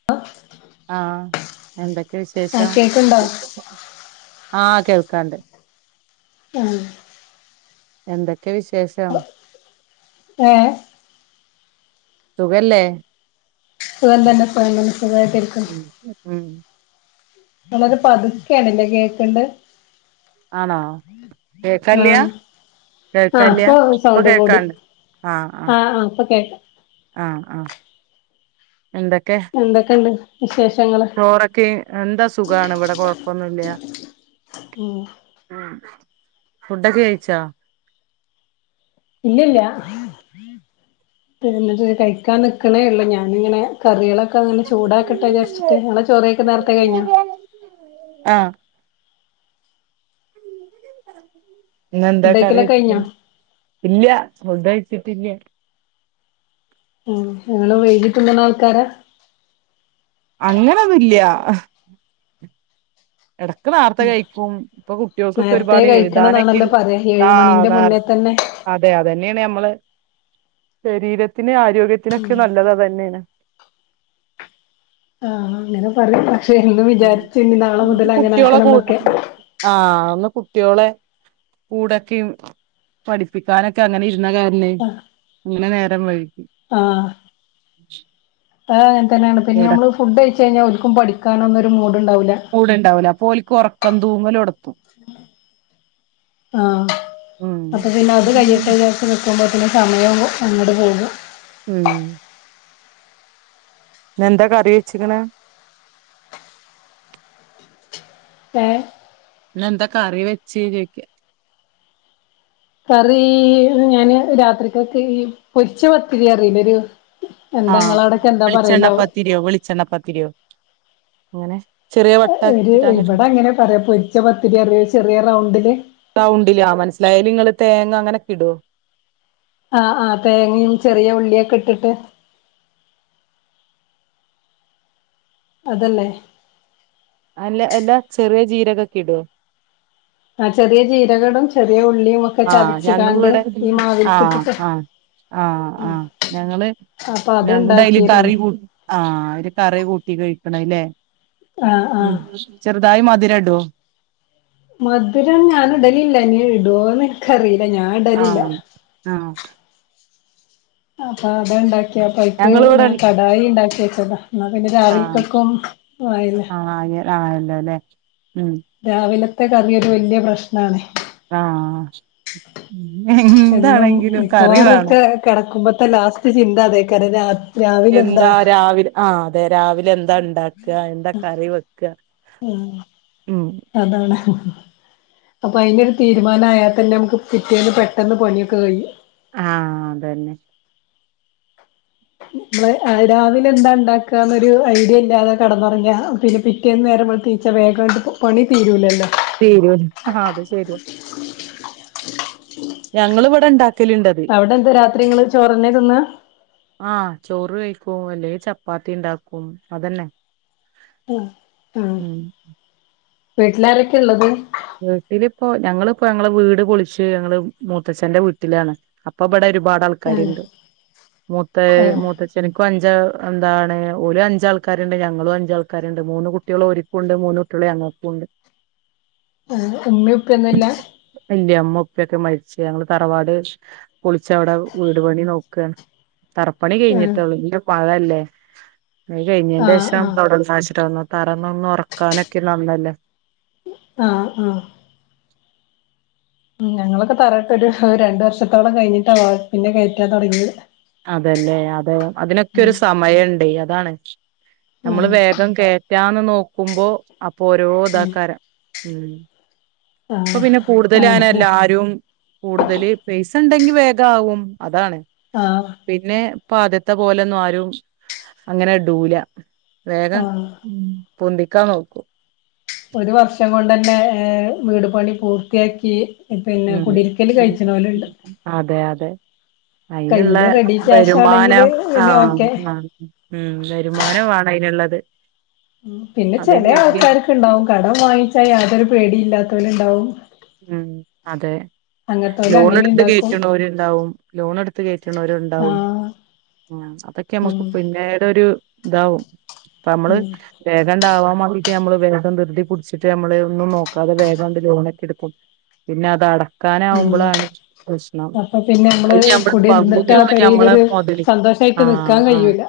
[unintelligible] ആഹ് എന്തൊക്കെ ആഹ് വിശേഷം? കേക്ക്ണ്ടോ ആഹ് കേൾക്കാണ്ട്. ആഹ് എന്തൊക്കെ വിശേഷം? ഏഹ്? സുഖല്ലേ? സുഖം തന്നെ സുഖം തന്നെ സുഖായിട്ടിരി ഉം ഉം ഞമ്മത് പതുക്കെ ആണ്ല്ലേ കേക്കണ്ട്? ആണോ കേൾക്കാല്ല്യ ആഹ് ആഹ് കേൾക്കാല്ല്യ ഇപ്പൊ സൗണ്ട് കൂടി. കേൾക്കാണ്ട് ആഹ് ആഹ് ഇപ്പൊ കേക്കാം. ആഹ് ആഹ് എന്തൊക്കെ? എന്തൊക്കെണ്ട്? വിശേഷങ്ങള്? ചോറൊക്കെ എന്താ സുഖാണ് ഇവിടെ കൊഴപ്പൊന്നില്ല. ഉം ആഹ് ഫുഡൊക്കെ കയിച്ചോ? ഇല്ലില്ല [unintelligible] കഴിക്കാൻ നിക്കണേ ഒള്ളൂ. ഞാനിങ്ങനെ കറികളൊ ക്കെങ്ങനെ ചൂടാക്കട്ടെ വിചാരിച്ചിട്ട്. ഇങ്ങളെ ചോറയ്ക്കൽ നേരത്തെ കഴിഞ്ഞോ? ആഹ് ഇന്നെന്താ ഫുഡ് കറി കഴിക്കലൊക്കെ കഴിഞ്ഞോ വച്ചത്? ഇല്ല ഫുഡ് കഴിച്ചിട്ടില്ല. ഉം നിങ്ങള് വൈകി തിന്ന്ണ ആൾക്കാരാ? അങ്ങനൊന്നുല്ല. എടക്ക് നേർത്തെ കഴിക്കും. ഇപ്പൊ കുട്ടികൾക്കൊക്കെ നേരത്തെ ഒരുപാട് കഴിക്കണംന്നാണല്ലോ എഴുതാനൊക്കെണ്ട് പറയാ ഏഴ് ആഹ് മണിന്റെ നേ മുന്നേ തന്നെ അതെ അതന്നെയാണ് നമ്മള് ശരീരത്തിന് ആരോഗ്യത്തിനൊക്കെ നല്ലത് അത് തന്നേണ്. ആഹ് അങ്ങനെ പറയും പക്ഷെ എന്നും ഉം. വിചാരിച്ചു ഇനി നാളെ മുതല് അങ്ങനെ കുട്ടികളെ ആക്കണം കൂ എന്നൊക്കെ ആഹ് അന്ന് കുട്ടിയോളെ കൂടൊക്കെയും പഠി പ്പിക്കാനൊക്കെ അങ്ങനെ ഇരുന്ന കാരണെ അങ്ങനെ നേരം വൈകി. ആഹ് അത് അങ്ങനെ തന്നെയാണ്. പിന്നെ എട നമ്മള് ഫുഡ് കഴിച്ച് കഴിഞ്ഞാ ഓര്ക്കും പഠിക്കാനൊന്നും ഒരു മൂഡ്ണ്ടാവൂല്ല. മൂഡ്ണ്ടാവൂല അപ്പോ ഓൽക്ക് ഒറ ക്കം തൂങ്ങലൊടത്തും. ആഹ് ഉം അപ്പ പിന്നെ അത് കഴിയട്ടെന്ന് വിചാരിച്ച് നിക്കുമ്പോഴത്തനും സമയവും അങ്ങട് പോകും. ഉം ഇന്ന് എന്താ കറി വെച്ചിക്ക്ണെ ഏഹ് ഇന്ന് എന്താ കറി വെച്ച് ചോയ്ക്ക കറി ഞാന് രാത്രിക്കക്ക് പൊരിച്ച പത്തിരി പറയില്ലേ ഒരു എന്താ ആഹ് ഇങ്ങളവിടൊക്കെ എന്താ പറയലാവോ വെളിച്ചെണ്ണപ്പത്തിരിയോ വെളിച്ചെണ്ണപ്പത്തിരിയോ അങ്ങനെ ചെറിയ ഏഹ് ഒരു വട്ടാക്കിട്ട് ഇവിടെ അങ്ങനെ പറയാം പൊരിച്ച പത്തിരി അറിയ ചെറിയ റൗണ്ടിൽ റൗണ്ടില് ആഹ് മനസിലായി അയ്ല് നിങ്ങള് തേങ്ങ അങ്ങനൊക്കെ ഇടോ ആഹ് ആഹ് തേങ്ങയും ചെറിയ ഉള്ളിയൊക്കെ ഇട്ടിട്ട് അതല്ലേ അല്ല അല്ലാ ചെറിയ ജീരകൊക്കെ ഇടോ ആഹ് ചെറിയ ജീരകടും ചെറിയ ഉള്ളിയു ഒക്കെ ആഹ് ചതച്കാണ്ട് ഞങ്ങളിവിടെ ഈ മാവിൽ ആഹ് കിട്ടിട്ട് ആഹ് ആഹ് ആഹ് ഞങ്ങള് അപ്പൊ ഞങ്ങളുടെ അയ്ല് അത്ണ്ടാക്കിയിരുന്നു കറി കൂ ആഹ് ഒരു കറി കൂട്ടി കഴിക്കണല്ലേ ആഹ് ഉം ആഹ് ചെറുതായി മധുരടോ മധുരം ഞാൻ ഇടലില്ല ഇനി ഇടോന്ന് ഇൻക്കറില്ല ഞാൻ ഇടലില്ല ആഹ് ആഹ് അപ്പൊ അട ഉണ്ടാക്കിയപ്പയ്ക്ക് ഞങ്ങളിവിടെ ഞാൻ കടായിണ്ടാക്കി വെച്ചതാ ന്ന പിന്നെ രാവിൽക്കക്കും ആയി ആയല്ലോലേ ഉം രാവിലത്തെ കറിയൊരു വല്യ പ്രശ്നാണ് ആഹ് എന്നും ന്താണെങ്കിലും കറി മിക്കവാറും വേണം ഒക്കെ കെടക്കുമ്പത്തെ ലാസ്റ്റ് ചിന്ത അതെയ്ക്കാരം രാ എന്താ രാവിലെന്താ രാവിലെ ആ അതെ രാവിലെ എന്താണ്ടാക്ക എന്താ കറി വെക്ക ഉം അതാണ് അപ്പൊ അയിനൊരു തീരുമാനയാൽ തന്നെ നമുക്ക് പിറ്റേന്ന് പെട്ടെന്ന് പണിയൊക്കെ കഴിയും ആഹ് അതന്നെ മ്മള് രാവിലെന്താ ഇണ്ടാക്കാന്നൊരു ഐഡിയല്ലാതെ കെടന്നുറങ്ങിയ പിന്നെ പി റ്റേന്ന് നേരം വെള്ത്ത് നീച്ച വേഗാണ്ട് പണി തീരൂല്ലല്ലോ തീരുല അത് ശരി ഞങ്ങള് ഇവടെ ഇണ്ടാ അവടെന്താ രാത്രിങ്ങള് ചോറെന്നെ തിന്നാ ആഹ് ചോറ് കഴിക്കും അല്ലെ ചപ്പാത്തിണ്ടാക്കും അതന്നെ ആഹ് ഉം വീട്ടിലാരൊക്കെള്ളത് വീട്ടിലിപ്പോ ഞങ്ങള്പ്പോ ഞങ്ങളെ വീട് പൊളിച്ച് ഞങ്ങള് മൂത്തച്ഛന്റെ വീട്ടിലാണ് അപ്പം ഇബടെ ഒരുപാട് ആഹ് ആൾക്കാരുണ്ട് മൂത്ത ആഹ് മൂത്തച്ചി എനിക്കും അഞ്ചാള് എന്താണ് ഓല് അഞ്ചാൾക്കാരുണ്ട് ഞങ്ങളും അഞ്ച് ആൾക്കാരുണ്ട് മൂന്ന് കുട്ട്യാളും ഓര് ക്കൂണ്ട് മൂന്നുട്ട്യാള് ഞങ്ങക്കുണ്ട് ഏഹ് ഉമ്മീം ഉപ്പി ഒന്നുല്ല ഇല്ല്യ ഉമ്മേം ഉപ്പിയൊക്കെ മരിച് ഞങ്ങള് തറവാട് പൊളിച്ച് അവടെ വീട് പണി നോക്ക ക്കാണ് തറപ്പണി ആഹ് കഴിഞ്ഞിട്ടുള്ളൂ ഇനി മഴല്ലേ പണി കഴിഞ്ഞന്റെ ആഹ് ശേഷം ആഹ് തൊടങ്ങാച്ചിട്ടണ് തറന്നൊറക്കാനൊക്കെ നന്നല്ലോ ആഹ് ആഹ് ഉം ഞങ്ങളൊക്കെ തറട്ടൊരു രണ്ടു വർഷത്തോളം കഴിഞ്ഞിട്ടാ പിന്നെ കേറ്റാൻ തൊടങ്ങിത് അതല്ലേ അതെ അതിനൊക്കെരു സമയുണ്ടെ അതാണ് നമ്മള് ആഹ് വേഗം കേ റ്റാന്ന് നോക്കുമ്പോ അപ്പൊ ഓരോ ഉം ഇതാക്കാരം ഇപ്പൊ ആഹ് പിന്നെ കൂട്തല് അങ്ങനെ എല്ലാരും കൂട്തല് പൈസണ്ടെങ്കി വേഗാവും അതാണ് ആഹ് പിന്നെ ഇപ്പം ആദ്യത്തെ പോലെന്നും ആരും അങ്ങനെ ഇടൂല വേഗം ആഹ് പൊന്തിക്കാൻ നോക്കും ഒരു വർഷം കൊണ്ടന്നെ ഏ വീട് പണി പൂർത്തിയാക്കി പിന്നെ ഉം കുടിരിക്കല് കഴിച്ച്ണോല്ണ്ട് അതെ അതെ അയിന്ള്ള കയ്യില് റെഡി ക്യാഷ് ആണെങ്കില് വരുമാനം പിന്നെ ആഹ് ഓക്കെ ആഹ് ഉം വരുമാനം വാണം അയിന്ള്ളത് ഉം പിന്നെ ചെലേ അതില്ലെങ്കി ആൾക്കാര്ക്ക്ണ്ടാവും കടം വാങ്ങിച്ചാ യാതൊരു പേടിയില്ലാത്തോല്ണ്ടാവും ഉം അതെ അങ്ങത്തോല് അങ്ങനെ ലോണെട്ത്ത് ഇണ്ടാക്കും കേറ്റ്ണോര്ണ്ടാവും ലോണെട്ത്ത് കേറ്റ്ണോര്ണ്ടാവും ആഹ് ഉം അതൊക്കെ ഉം നമ്മക്ക് പിന്നീടൊരും ഇതാവും ഇപ്പമ്മള് ഉം വേഗാണ്ട് ആവാമാണ്ടീട്ട് നമ്മള് വേഗം ധൃതി പുട്ച്ചിട്ട് നമ്മള് ഒന്നും നോക്കാതെ വേഗാണ്ട് ലോണോക്കെട് പിന്നെ അത് അട ഉം ക്കാനാവ്മ്പളാണ് പ്രശ്നം അപ്പൊ പിന്നെ അയില് നമ്മള് കുടിര്ന്നിട്ട് ആ പകുതിയൊള്ളൂ ഞമ്മളെ പെരേലൊരു മൊതല് സന്തോഷായിട്ട് ആഹ് നിക്കാൻ ആഹ് കഴിയൂല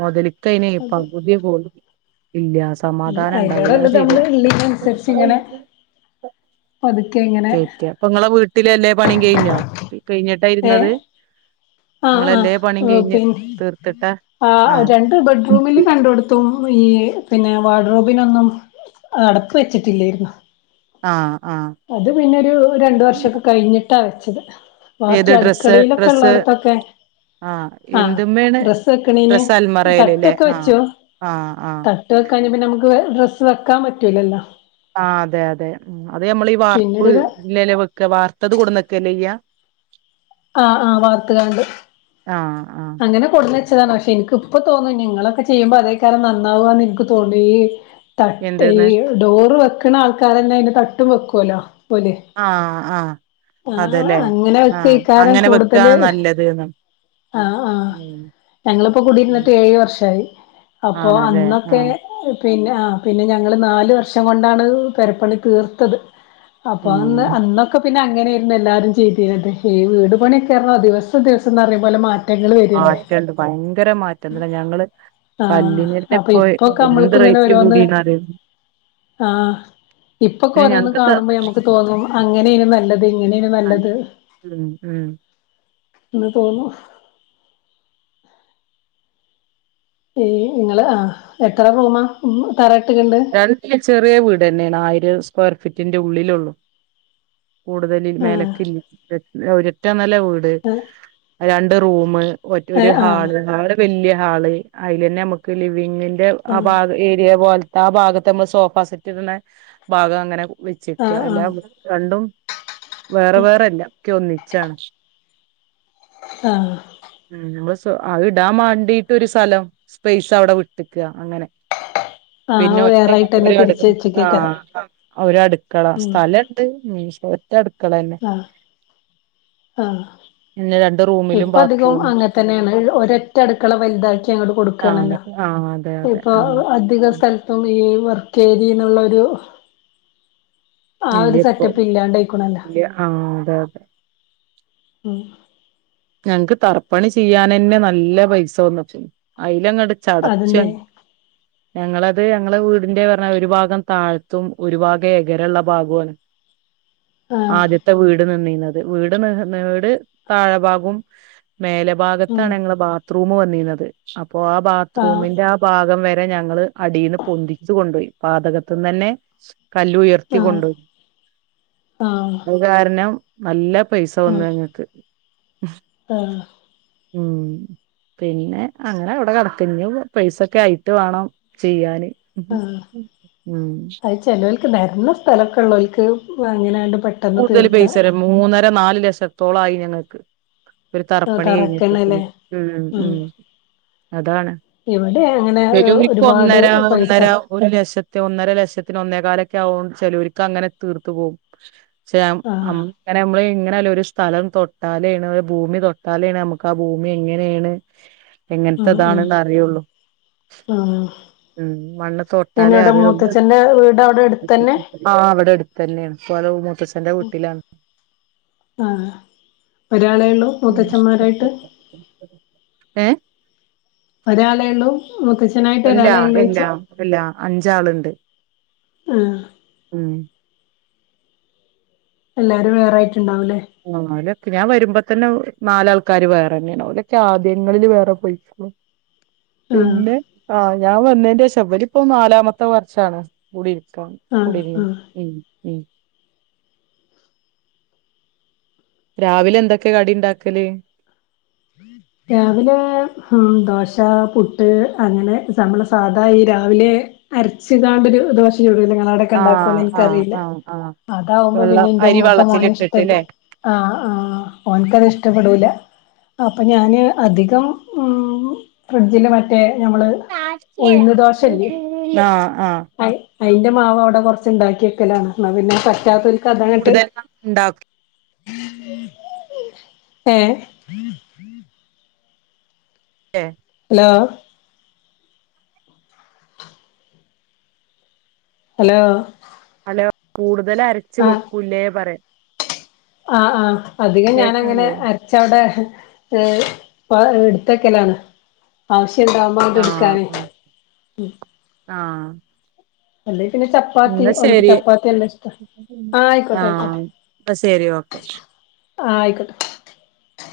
മൊതല്ക്കയിനെ അതെ പകുതിയെ പോലും ഇല്ലാ അയിലാറേ നമ്മള് ഇള്ളീനന്സരിച്ച് ഇങ്ങനെ പതുക്കെ ഇങ്ങനെ ഇപ്പൊ ഇങ്ങളെ വീട്ടിലല്ലേ പണിം കഴിഞ്ഞോ കഴിഞ്ഞിട്ടാ ഏഹ് ഇര്ന്നത് ആഹ് ആഹ് പി തീർത്തിട്ടാ ആഹ് രണ്ട് ബെഡ്റൂമില് രണ്ടോട് ത്തും ഈ പിന്നെ വാർഡ്രോബിനൊന്നും അടപ്പ് വെച്ചിട്ടില്ലായിരുന്നു ആഹ് ആഹ് അത് പിന്നൊരു രണ്ട് വർഷൊക്കെ കഴിഞ്ഞിട്ടാ വെച്ചത് ഏത് ബാക്കി ഡ്രസ്സ് അട്ക്കളേലൊക്കെ ഡ്രസ്സ് ഇള്ളോട്ത്തൊക്കെ ആഹ് ഡ്രസ്സ് വെക്ക്ണേന് ഡ്രസ്സ് അൽമറയിലല്ലേ തട്ടൊക്കെ ആഹ് വെച്ചു ആഹ് ആഹ് ത ട്ട് വെക്കാഞ്ഞ പിന്നെ നമുക്ക് വെ ഡ്രസ്സ്‌ വെക്കാൻ പറ്റൂലല്ലോ ആഹ് അതെ അതെ അത് നമ്മള് ഈ പിന്നൊരു വാർപ്പ്ലല്ലേ വെക്കാ വാർത്തത് കൊട്ന്നെക്കല്ലേ ചെയ്യാ ആഹ് ആഹ് വാർത്ത്ക്കാണ്ട് ആഹ് ആഹ് അങ്ങനെ കൊട്ന്നെ ച്ചതാണ് പക്ഷെ ഇൻക്ക് ഇപ്പ തോന്ന ഇഞ്ഞ് ഇങ്ങളൊക്കെ ചെയ്യുമ്പോ അതേക്കാരം നന്നാവാന്ന് ഇൻക്ക് തോന്നീ തട്ട് എന്തന്ന് ഈ ഡോറ് വെക്ക്ണ ആൾക്കാരെന്നെ അയിന് തട്ടും വെക്കൊലോ പോലെ ആഹ് ആഹ് ആഹ് അതെല്ലേ അങ്ങനെ വെ ആഹ് ക്കെക്കാരം അങ്ങനെ കൂട്തല് വെക്കാണ് നല്ലത് ന്ന് ആഹ് ആ ഹ് ഉം ഞങ്ങള്പ്പോ ഉം കൂടിയിര്ന്നിട്ട് ഏഴ് വർഷായി അപ്പൊ ആണല്ലേ അന്നൊക്കെ ആഹ് പിന്നെ ആ ഹ് പിന്നെ ഞങ്ങള് നാല് വർഷം കൊണ്ടാണ് പെരപ്പണി തീർത്തത് അപ്പൊ അന്ന് ഉം അന്നൊക്കെ പിന്നെ അങ്ങനെയായിരുന്നു എല്ലാരും ചെയ്തിര്ന്നത് ഈ വീട് പണിയൊക്കെ പറഞ്ഞാൽ ദിവസം ദിവസന്ന് പറയ് പോലെ മാ മാറ്റണ്ട് ഭയങ്കര മാറ്റം തന്നെ ഞങ്ങള് ആഹ് കല്ലിനീന്റെ അപ്പൊ ഇപ്പൊ ഇപ്പൊക്കെ എന്ത് നമ്മൾക്ക് ഇങ്ങനെ റേറ്റില് ഓരോന്ന് കൂടിന്നറ്യോ ആഹ് ഇപ്പൊക്കെ ഓരോന്ന് ഞങ്ങക്ക് ത കാണുമ്പോ ഞമ്മക്ക് തോന്നും അങ്ങനേനി നല്ലത് ഇങ്ങനേനി നല്ലത് ഉം ഉം ഉം തോന്നും ഈ ഇങ്ങള് ആഹ് എത്ര റൂമാ ഉം തറ ഇട്ട്ക്ക്ണത് രണ്ട് ചെറ്യേ വീടെന്നെയാണ് ആയിരം സ്ക്വയർ ഫീറ്റിന്റെ ഉള്ളിലൊള്ളൂ കൂടുതല് ആഹ് മേലക്കില് ര് ഒരറ്റ നല വീ ണ്ട് രണ്ട് റൂമ് മറ്റ് ഒര് ഏഹ് ആഹ് ഹാൾ ആവര് വല്യ ഹാള് അയ്ലന്നെ നമക്ക് ലിവിങ്ങിന്റെ ആ ആഹ് ഭാഗ ഏരിയ പോൽ ട്ടാഭാഗത്തെ നമ്മൾ സോഫ സെറ്റ് ഇട്ണെ ഭാഗം അങ്ങനെ വെച്ചിക്ക ആഹ് എല്ലാ ആഹ് രണ്ടും വേറെ വേറെല്ല ഒക്കെ ഒന്നിച്ചാണ് ആഹ് ഉം [unintelligible] അഹ് ടാൻ വാണ്ടീട്ടൊരു സലം സ്പേസ് അവിടെ വിട്ട്ക്ക അങ്ങനെ പിന്നെ ആഹ് ഒറ്റ വേറായിട്ടന്നെ രട് തിരിച്ച് വെച്ചക്കേക്കാരം ആഹ് ഒര് അടുക്കള സ്ഥല [unintelligible] ഒറ്റ അടുക്കളന്നെ ആഹ് ആഹ് പിന്നെ രണ്ട് റൂം ഇപ്പ അധികം അങ്ങൻ തന്നെണ് ഒരറ്റ അടുക്കള വലുതാക്കി അങ്ങട്ട് ആഹ് കൊടുക്കാണല്ലോ ആഹ് അതെ അതെ അതെ ക്ക സ്ഥലത്തും ഈ വർക്കേരി ന്നുള്ളരു ആ ഇല്ല ഒരു ഇപ്പൊ സെറ്റപ്പ് ഇല്ലാണ്ടയ് ക്ണല്ലോ ഇല്ല ആഹ് അതെ അതെ ഉം ഞങക്ക് തറപ്പണി ചെയ്യാനന്നെ നല്ല പൈസ വന്ന്ട്ട് അയ്ലങ്ങട് ചടച്ചി അതിന്റെ ഞങ്ങളത് ഞങ്ങള വീടിന്റെർഞ്ഞ ഒരു ഭാഗം താഴ്ത്തും ഒരു ഭാഗം എകരള്ള ഭാഗുണ്. ആഹ് ആദ്യത്തെ വീട് നിന്നിന്നത് വീട് ന്ന് ഹ് ന്ന്ട് താഴഭാഗും. മേല ഉം ഭാഗത്താണ്ങ്ങളെ ബാത്റൂമ് വന്നിനത് അപ്പോ ആ ആഹ് ബാത്റൂമിന്റെ ആ ഭാഗം വരെ ഞങ്ങൾ അടിന്ന് പൊന്തിച്ചു കൊണ്ടോയി പാതകത്ത് ന്നന്നെ സ് കല്ലുയർ ആഹ് ത്തികൊണ്ട് ആഹ് അഹ് കാരണം നല്ല പൈസ ആഹ് വന്നുഞങ്ങക്ക്. ഉമ് ഹ ആഹ് ഉം പിന്നെ അങ്ങനവ്ടെ കിടക്ക ഞ്ഞു പൈസൊക്കെ ആയിട്ട് വേണം ചെയ്യാന്. ആഹ് ഉം അഹ് ചേലോൽക്ക് ന്നരന്ന സ്ഥലൊക്കെള്ളോൽക്ക് വ് ങ്ങനണ്ട് പ കൂടുതൽ പൈസരും മൂന്നര നാല് ലക്ഷത്തോളായി ഞങ്ങക്ക്. ഒരു തറപ്പണി കഴിഞ്ഞിട്ടത് തറക്കന്നല്ലേ ഉം ഉം. അതാണ് ഇവിടെ അങ്ങനെ ഒരുപാട് സലുവിക്കൊന്നര പൈസ ഒന്നര ഒരു ലക്ഷത്ത് ഒന്നര ലക്ഷത്തിന് ഒന്നേ കാലൊക്കെ ആവും ചേലോർക്ക് അങ്ങനെ തീർത്ത് പോവും. ചേമ് അം ആഹ് ങ്ങനമ്മൾ ഇങ്ങനയാലൊരു ഒരു സ്ഥലം തൊട്ടാലെണ് ഒരു ഭൂമി തൊട്ടാലെണ് നമ്മക്ക് ആ ഭൂമി എങ്ങനെണ്. ഉം ഉം എങ്ങൻതതാണ്ന്നറിള്ളു. ആഹ് ഉം മണ്ണ് തൊട്ടാലേ എന്നോടെ അറ്യൊള്ളൂ. മൂത്തച്ഛന്റെ വീട് അവിടെ അടുത്തന്നെ ആഹ് വടട്ത്തന്നെണ്ഇപ്പോലെ വ് മൂത്തച്ഛ ഉം ആഹ് ഒരാളെള്ളൂ. ഉം [inaudible] ഏഹ് ഒരാളെള്ളൂ മുത്തച്ഛനായിട്ട് ഒരാളെള്ളൂയ്ച്ചാ. തല്ലാ അഞ്ചാള്ണ്ട്. ഉം ഉം എല്ലാരും വേറായിട്ട്ണ്ടാവുലെ ങ്ങലൊക്കെ ഞാൻ വരുമ്പതന്നെ നാലാൾക്കാര് വേറെന്നെണ് ഓലൊക്കെ ആദ്യങ്ങളില് വേറെ പോയി. ളും ആഹ് പിന്നെ ആഹ് ഞാൻവന്നേന്റെശാ ഇവരിപ്പോ നാലാമത്തെ വർഷാണ് കൂടി ഇരിക്കു ആഹ് കുടിര്ന്ന് ആഹ് ഉം ഉം രാവിലെന്തൊക്കെ കടി ഉണ്ടാക്കല് [inaudible] രാവിലെ ദോശ പുട്ട് അങ്ങനെ സമ്മളെ സാധാഈ രാവിലെ അരച്ച് കാണ്ടൊരു ദോശ ചുടൂലെ ഇങ്ങളവിടെക് ആഹ് ക്കണ്ടാക്കൊന്ന് ആഹ് ൻക്കറീല ആഹ് ആഹ് അതാവുമ്പോ വെള്ളം പിന്നെ ന്റെ അരി മൂത്ത മോൻ ഇഷ്ടല്യ വെള്ളത്തിലിട്ടിട്ട്ല്ലേ ആഹ് ആഹ് ഓന്ക്കത് ഇഷ്ടപ്പെടൂല അപ്പ ഞാന് അധികം ഫ്രിഡ്ജിൽ മറ്റേ ഞമ്മള് [unintelligible] ആഹ് ആഹ് അയിഅയിന്റ മാവവ്ടെ കൊറച്ച് ണ്ടാക്കിവെക്കലാണ് എന്ന പിന്നെ പറ്റാത്തവൽക്കതങ്ങട്ട് കൂടുതൽ ഇണ്ടാക്കില്ലേ ഏഹ് [unintelligible] ഹലോ ഹലോ അപ്പ കൂടുതലരച്ച് ആഹ് വെക്കുല്ലേ പറയ ആഹ് ആഹ് അധികം ഞാനങ്ങനെ കേക്കല്ലേ അര് ച്ചവിടെ എട്ത്തക്കലാണ് ആവ്ശ്യണ്ടാവുമ്മ ആഹ് ആഹ് ആഹ് അല്ലേ പിന്നെ ചപ്പാത്തി എന്നാ ഒൻക്ക് ശരി ചപ്പാത്തി നല്ലഷ്ട ആഹ് അയിക്കോട്ടെ അയിക്കോട്ടെ എന്ന ശെരി ഓക്കേ ആഹ് ആയിക്കോട്ടെ